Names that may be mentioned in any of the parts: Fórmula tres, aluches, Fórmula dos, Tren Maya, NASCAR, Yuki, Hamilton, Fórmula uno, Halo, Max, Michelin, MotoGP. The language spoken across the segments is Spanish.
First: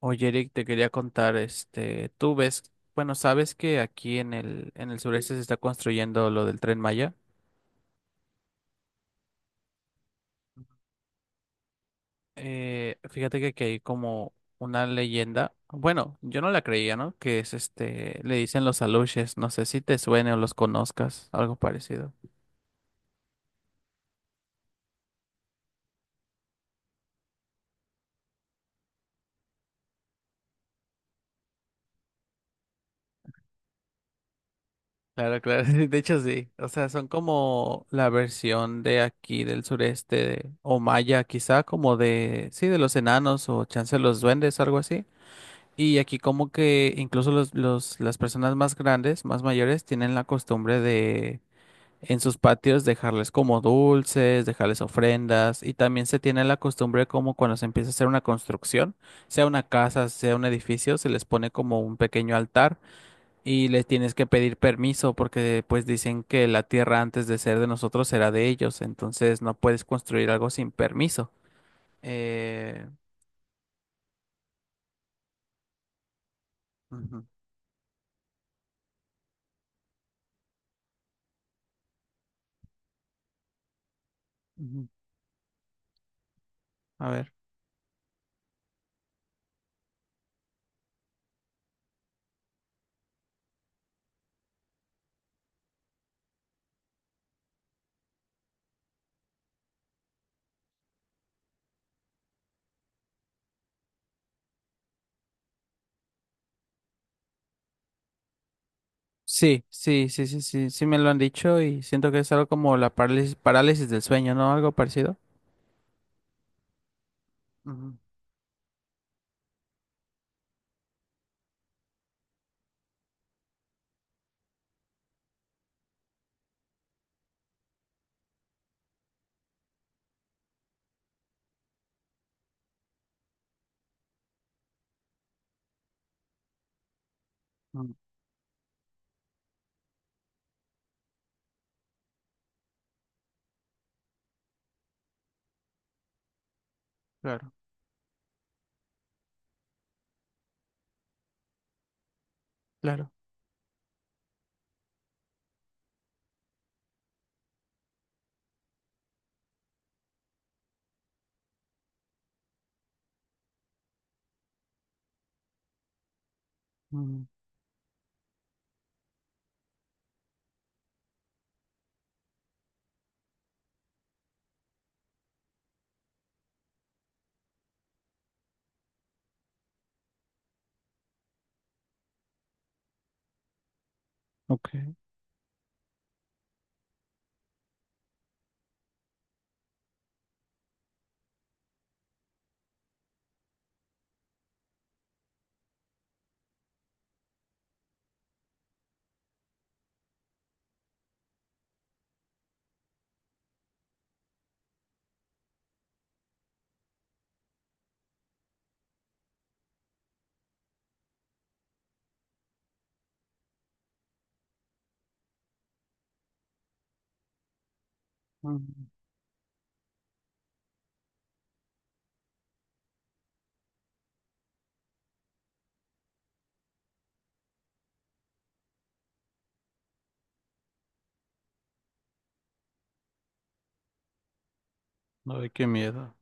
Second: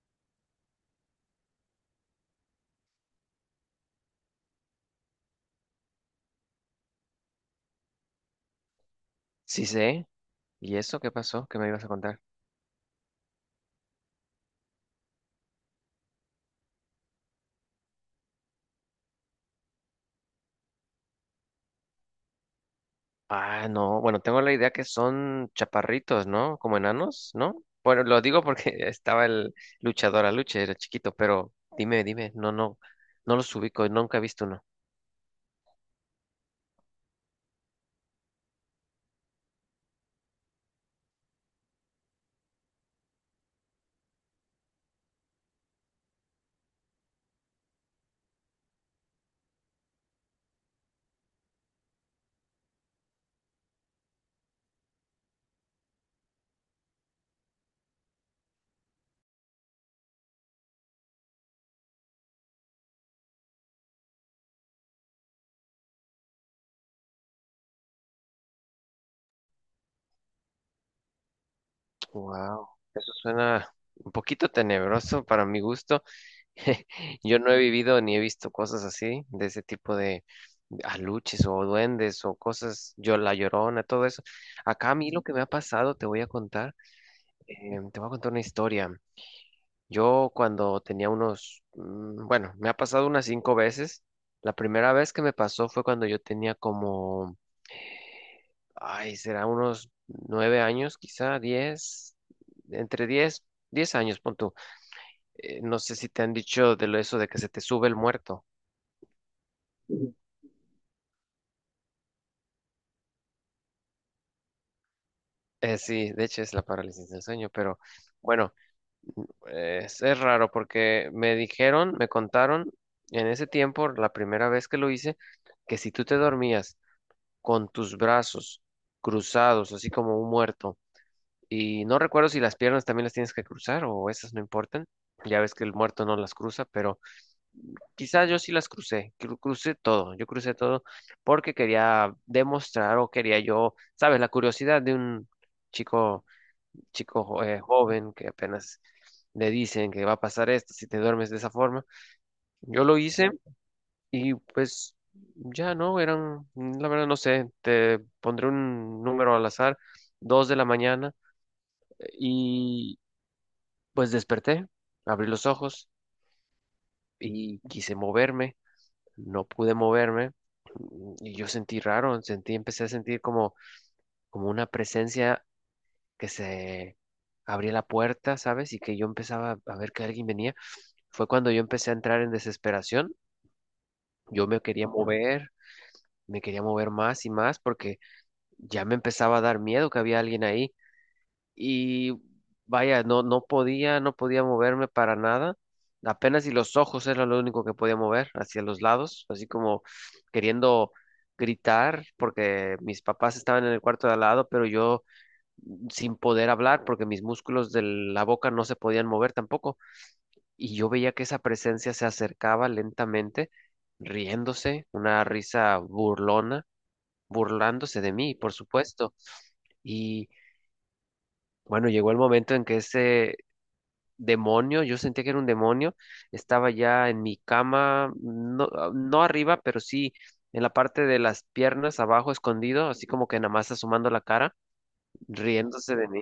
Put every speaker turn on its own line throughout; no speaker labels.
Oye, Eric, te quería contar, tú ves, bueno, sabes que aquí en el sureste se está construyendo lo del Tren Maya.
Sí sé. ¿Y eso qué pasó? ¿Qué me ibas a contar?
Fíjate que aquí hay como una leyenda, bueno, yo no la creía, ¿no? Que es le dicen los aluches, no sé si te suene o los conozcas, algo parecido.
Ah, no. Bueno, tengo la idea que son chaparritos, ¿no? Como enanos, ¿no? Bueno, lo digo porque estaba el luchador Aluche, era chiquito, pero dime. No, no. No los ubico, nunca he visto uno.
Claro, claro, de hecho sí, o sea, son como la versión de aquí del sureste, o maya, quizá como de, sí, de los enanos o chance de los duendes, algo así. Y aquí como que incluso las personas más grandes, más mayores, tienen la costumbre de en sus patios dejarles como dulces, dejarles ofrendas y también se tiene la costumbre como cuando se empieza a hacer una construcción, sea una casa, sea un edificio, se les pone como un pequeño altar y les tienes que pedir permiso porque pues dicen que la tierra antes de ser de nosotros era de ellos, entonces no puedes construir algo sin permiso.
Wow.
Eh,
Eso suena un poquito tenebroso para mi gusto.
Ujú,
Yo no he vivido ni he visto cosas así, de ese tipo de aluches o duendes o cosas, yo la llorona, todo eso.
ujú.
Acá a mí lo que me ha pasado, te voy a contar.
A ver.
Te voy a contar una historia. Yo cuando tenía unos, bueno, me ha pasado unas cinco veces. La primera vez que me pasó fue cuando yo tenía como, ay, será unos nueve años, quizá diez, entre diez, diez años, pon tú. No sé si te han dicho de lo eso de que se te sube el muerto.
Sí, sí, sí, sí, sí, sí me lo han dicho y siento que es algo como la parálisis, parálisis del sueño, ¿no? Algo parecido.
Sí, de hecho es la parálisis del sueño, pero
Ujú,
bueno, es raro porque me dijeron, me contaron en ese tiempo, la primera vez que lo hice, que si tú te dormías con tus brazos cruzados, así como un muerto. Y no recuerdo si las piernas también las tienes que cruzar o esas no importan. Ya ves que el muerto no las cruza, pero
ujú,
quizás yo sí las crucé, crucé todo, yo crucé todo porque quería demostrar o quería yo, sabes, la curiosidad de un chico,
claro,
joven que apenas le dicen que va a pasar esto si te duermes de esa forma. Yo lo
claro.
hice y pues ya no, eran, la verdad no sé, te pondré un número al azar, dos de la mañana, y pues desperté, abrí los ojos
Mm,
y quise moverme, no pude moverme, y yo sentí raro, sentí, empecé a sentir como, como una presencia que se abría la puerta, ¿sabes? Y que yo empezaba a ver que alguien venía. Fue cuando yo empecé a entrar en desesperación, yo
ok.
me quería mover más y más porque ya me empezaba a dar miedo que había alguien ahí y vaya, no, no podía moverme para nada. Apenas y los ojos era lo único que podía mover hacia los lados, así como queriendo gritar porque mis papás estaban en el cuarto de al lado, pero yo sin poder hablar porque mis músculos de la boca no se podían mover tampoco. Y yo veía que esa presencia se acercaba lentamente, riéndose, una risa burlona burlándose de mí, por
Mm,
supuesto. Y bueno, llegó el momento en que ese demonio, yo sentía que era un demonio, estaba ya en mi cama, no, ah, no arriba, pero sí en la parte de las piernas, abajo, escondido, así como que nada más asomando la cara,
ay, qué
riéndose de
miedo.
mí.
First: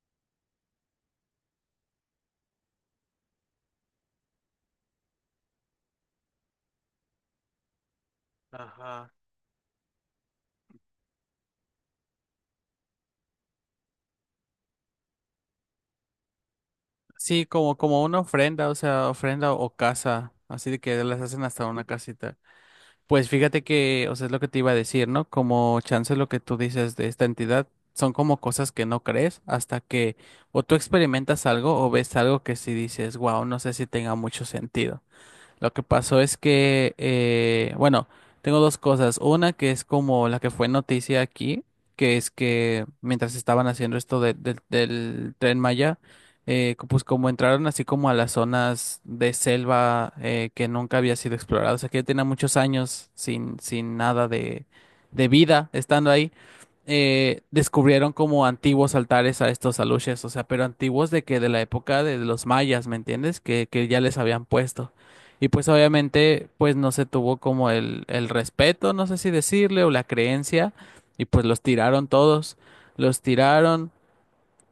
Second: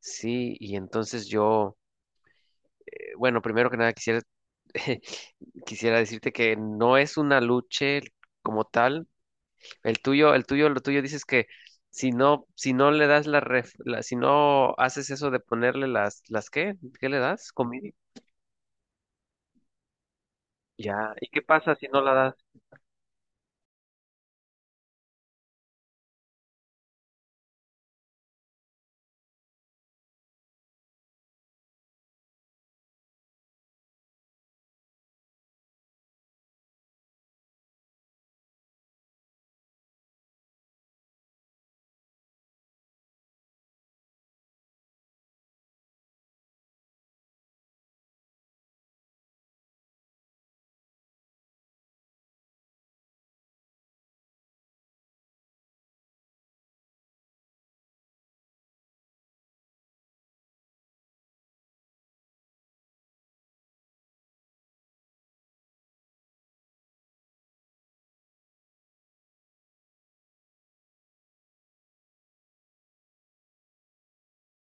Sí, y entonces yo, bueno, primero que nada quisiera, quisiera decirte que no es una lucha como tal.
Ajá.
El tuyo, lo tuyo dices que si no, si no le das la, si no haces eso de ponerle las qué, ¿qué le
Sí,
das?
como,
Comida.
como una ofrenda, o sea, ofrenda o casa, así de que
Ya.
las
¿Y qué
hacen hasta
pasa
una
si no la das?
casita. Pues fíjate que, o sea, es lo que te iba a decir, ¿no? Como chance lo que tú dices de esta entidad, son como cosas que no crees hasta que o tú experimentas algo o ves algo que sí dices, wow, no sé si tenga mucho sentido. Lo que pasó es que, bueno, tengo dos cosas. Una que es como la que fue noticia aquí, que es que mientras estaban haciendo esto del Tren Maya, pues como entraron así como a las zonas de selva que nunca había sido explorada, o sea que ya tenía muchos años sin nada de vida estando ahí descubrieron como antiguos altares a estos aluches, o sea, pero antiguos de que de la época de los mayas, ¿me entiendes? Que ya les habían puesto. Y pues obviamente pues no se tuvo como el respeto, no sé si decirle, o la creencia, y pues los tiraron todos, los tiraron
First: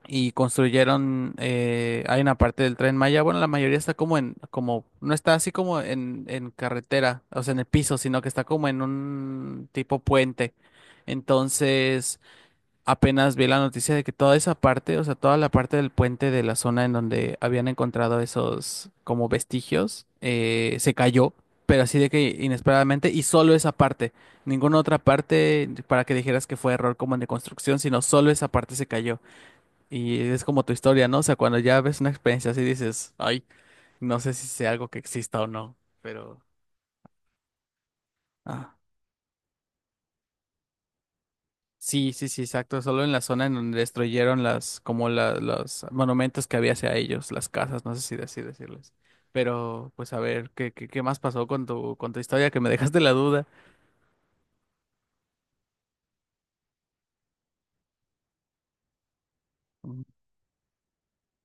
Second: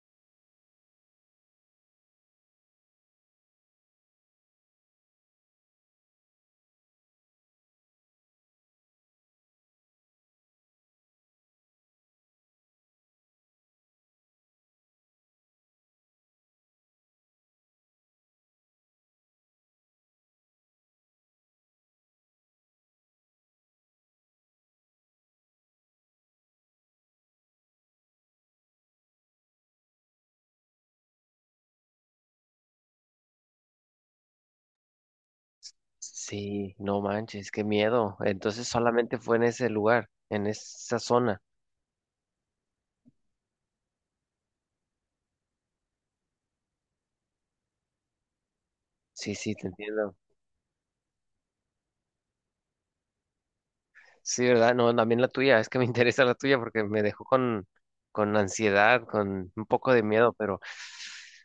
y construyeron, hay una parte del Tren Maya, bueno, la mayoría está no está así como en carretera, o sea, en el piso, sino que está como en un tipo puente. Entonces, apenas vi la noticia de que toda esa parte, o sea, toda la parte del puente de la zona en donde habían encontrado esos como vestigios, se cayó, pero así de que inesperadamente, y solo esa parte, ninguna otra parte para que dijeras que fue error como en de construcción, sino solo esa parte se cayó. Y es como tu historia, ¿no? O sea, cuando ya ves una experiencia así dices, ay, no sé si sea algo que exista o no. pero...
Sí, no manches, qué miedo. Entonces
ah.
solamente fue en ese lugar, en esa zona.
Sí, sí, sí, exacto. Solo en la zona en donde destruyeron las, como los monumentos que había hacia ellos, las casas, no sé si así decirles.
Sí, sí, te
Pero, pues
entiendo.
a ver, ¿qué más pasó con tu historia? Que me dejaste la duda.
Sí, ¿verdad? No, también la tuya, es que me interesa la tuya porque me dejó con ansiedad, con un poco
Mm,
de miedo, pero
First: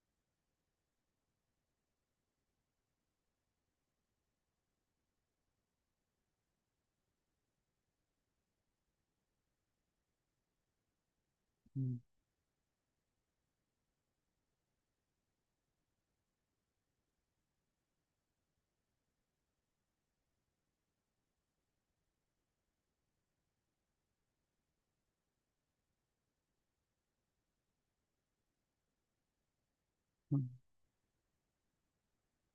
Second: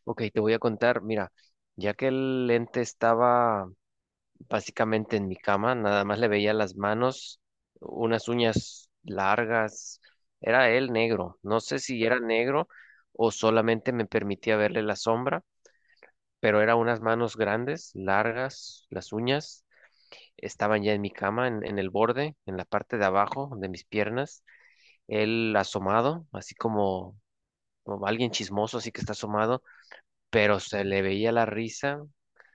ok, te voy a contar, mira, ya que el lente estaba básicamente en mi cama, nada más le veía las manos, unas uñas largas, era él negro, no sé
mm,
si era negro o solamente me permitía verle la sombra, pero eran unas manos grandes, largas, las uñas estaban ya en mi cama, en el borde, en la parte de abajo de mis piernas, él asomado, así como, como alguien chismoso, así que está asomado pero
mm.
se le veía la risa,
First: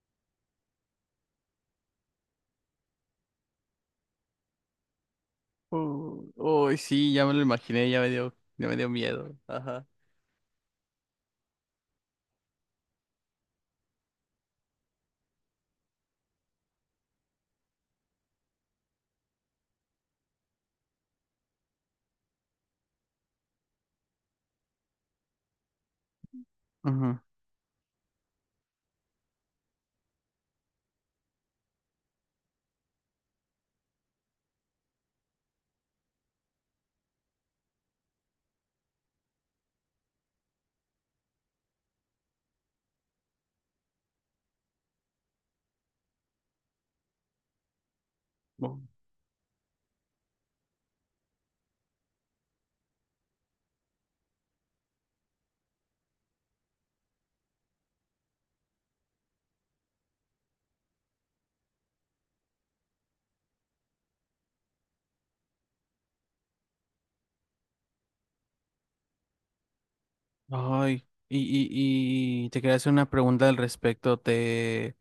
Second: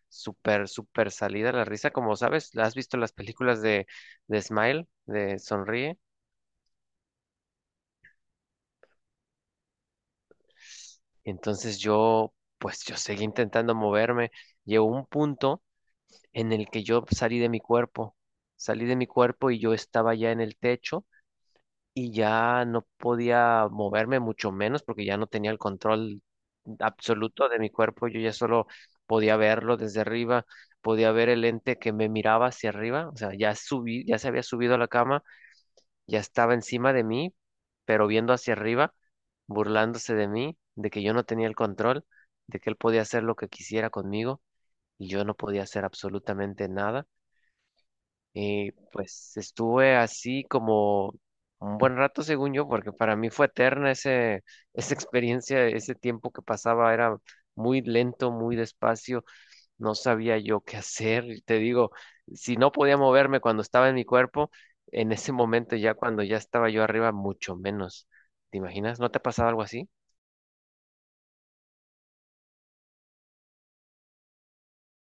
súper, súper salida la risa, como sabes, ¿has visto las películas de Smile, de Sonríe?
Uy, uy, sí, ya me lo imaginé, ya me dio miedo. Ajá.
Entonces yo, pues yo seguí intentando moverme, llegó un punto en el que yo salí de mi cuerpo, salí de mi cuerpo y yo estaba ya en el techo y ya no podía moverme mucho menos porque ya no tenía el control
Ujú.
absoluto de mi cuerpo, yo ya solo podía verlo desde arriba, podía ver el ente que me miraba hacia arriba, o sea, ya subí, ya se había subido a la cama, ya estaba encima de mí, pero viendo hacia arriba, burlándose de mí, de que yo no tenía el control, de que él podía hacer lo que quisiera conmigo y yo no podía hacer absolutamente nada. Y
Bu-
pues estuve así como un buen rato, según yo, porque para mí fue eterna ese, esa experiencia, ese tiempo que pasaba era muy lento, muy despacio, no sabía yo qué hacer. Y te digo, si no podía moverme cuando estaba en mi cuerpo, en ese momento ya cuando ya estaba yo arriba, mucho menos. ¿Te imaginas? ¿No te ha pasado algo así?
Ay, y, y te quería hacer una pregunta al respecto.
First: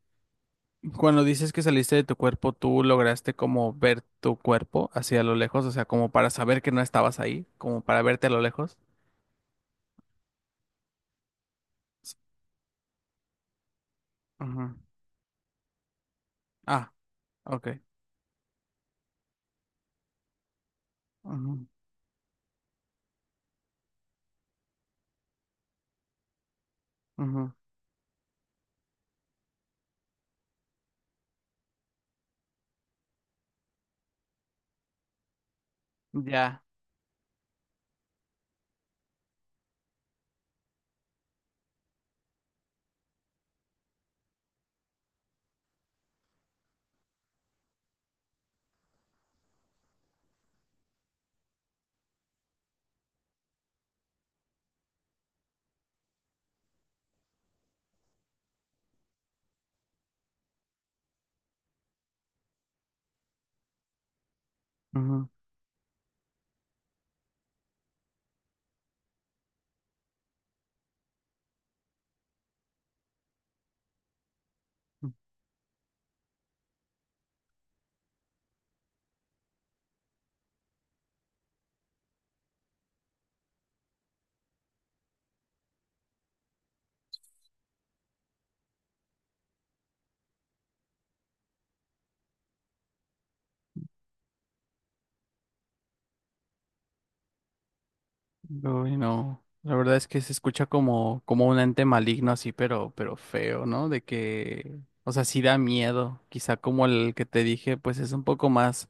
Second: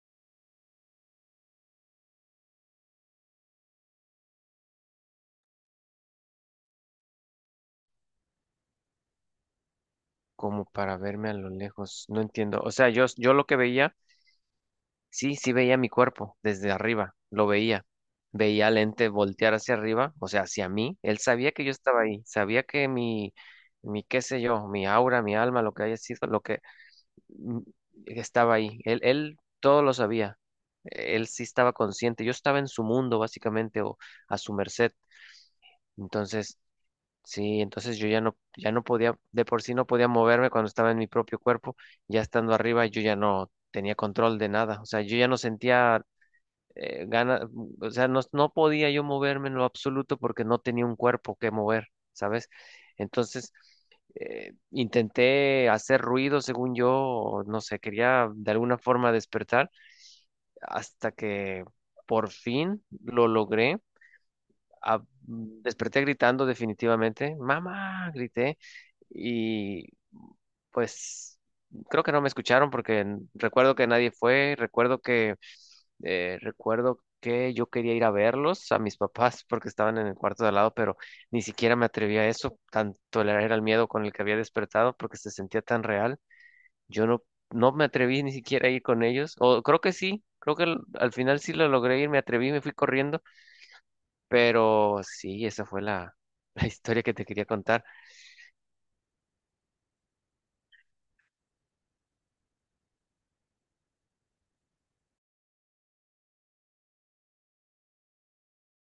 Cuando dices que saliste de tu cuerpo, ¿tú lograste como ver tu cuerpo hacia lo lejos? O sea, como para saber que no estabas ahí, como para verte a lo lejos.
Como para verme a lo lejos,
S-
no entiendo. O sea, yo lo que veía.
Ujú.
Sí, sí veía mi cuerpo desde
Ah,
arriba, lo
ok.
veía. Veía al ente voltear hacia arriba, o sea, hacia mí. Él sabía que
Ujú,
yo estaba ahí, sabía que mi qué sé yo, mi aura, mi alma, lo que haya sido, lo que
ujú.
mm, estaba ahí. Él, todo lo sabía. Él sí estaba consciente. Yo estaba en su mundo, básicamente, o a su merced. Entonces,
Ya.
sí, entonces yo ya no, ya no podía, de por sí no podía moverme cuando estaba en mi propio cuerpo. Ya estando arriba, yo ya no tenía control de nada. O sea, yo ya no sentía gana, o sea, no, no podía yo moverme en lo absoluto porque no tenía un cuerpo que mover, ¿sabes? Entonces, intenté hacer ruido, según yo, o no sé, quería de alguna forma despertar, hasta que por fin lo logré. Ah,
Ujú.
desperté gritando definitivamente, mamá, grité, y pues creo que no me escucharon porque recuerdo que nadie fue, recuerdo que yo quería ir a verlos a mis papás porque estaban en el cuarto de al lado, pero ni siquiera me atreví a eso, tanto era el miedo con el que había despertado porque se sentía tan real. Yo no, no me atreví ni siquiera a ir con ellos, o creo que sí, creo que al final sí lo logré ir, me atreví, me fui corriendo, pero sí, esa fue la, la historia que te quería contar.
Uy, no. La verdad es que se escucha como un ente maligno así, pero feo, ¿no? De que, o sea, sí da miedo. Quizá como el que te dije, pues es un poco más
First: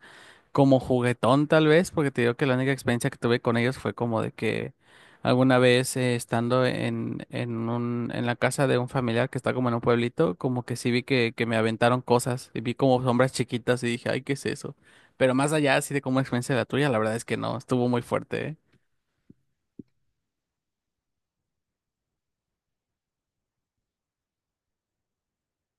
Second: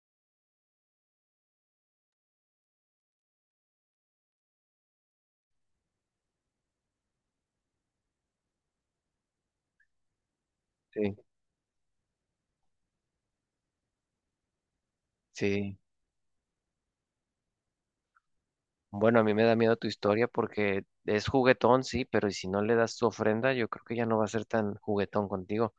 como juguetón tal vez, porque te digo que la única experiencia que tuve con ellos fue como de que alguna vez estando en la casa de un familiar que está como en un pueblito, como que sí vi
Sí,
que me aventaron cosas y vi como sombras chiquitas y dije, ay, ¿qué es eso? Pero más allá
sí.
así de como experiencia de la tuya, la verdad es que no, estuvo muy fuerte, ¿eh?
Bueno, a mí me da miedo tu historia porque es juguetón, sí, pero y si no le das tu ofrenda, yo creo que ya no va a ser tan juguetón contigo.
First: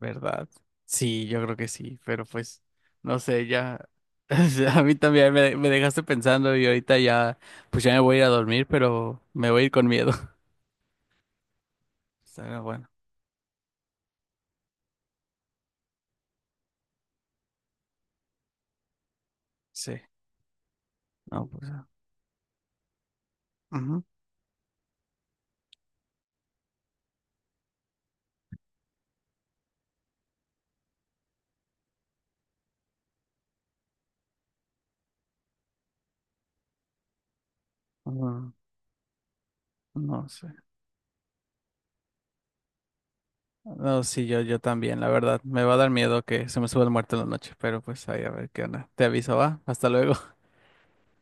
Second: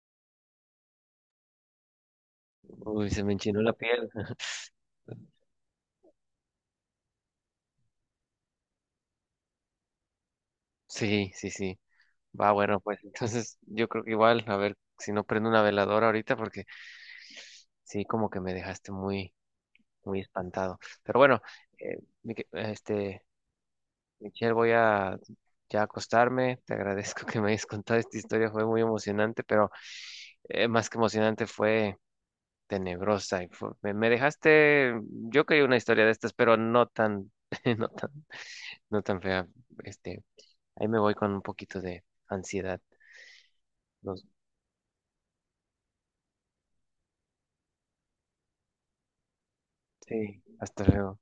¿Verdad? Sí, yo creo que sí, pero pues,
Uy,
no
se me
sé,
enchinó la
ya,
piel.
a mí también me dejaste pensando y ahorita ya, pues ya me voy a ir a dormir, pero me voy a ir con miedo.
Sí, sí, sí. Va,
Está
bueno,
bueno.
pues entonces yo creo que igual, a ver si no prendo una veladora ahorita porque sí, como que me dejaste muy,
Sí,
muy espantado. Pero bueno,
no, pues,
eh, Mique- este,
ujú,
Michelle, voy a ya acostarme. Te agradezco que me hayas contado esta historia, fue muy emocionante, pero más que emocionante fue tenebrosa. Me dejaste, yo quería una historia de estas, pero no tan, no tan,
ujú,
no tan fea. Este,
no sé.
ahí me voy con un poquito de ansiedad.
No,
Los-
sí, yo también, la verdad. Me va a dar miedo que se me suba el muerto en la noche, pero pues ahí a ver qué onda. Te aviso, va. Hasta luego.
sí, hasta luego.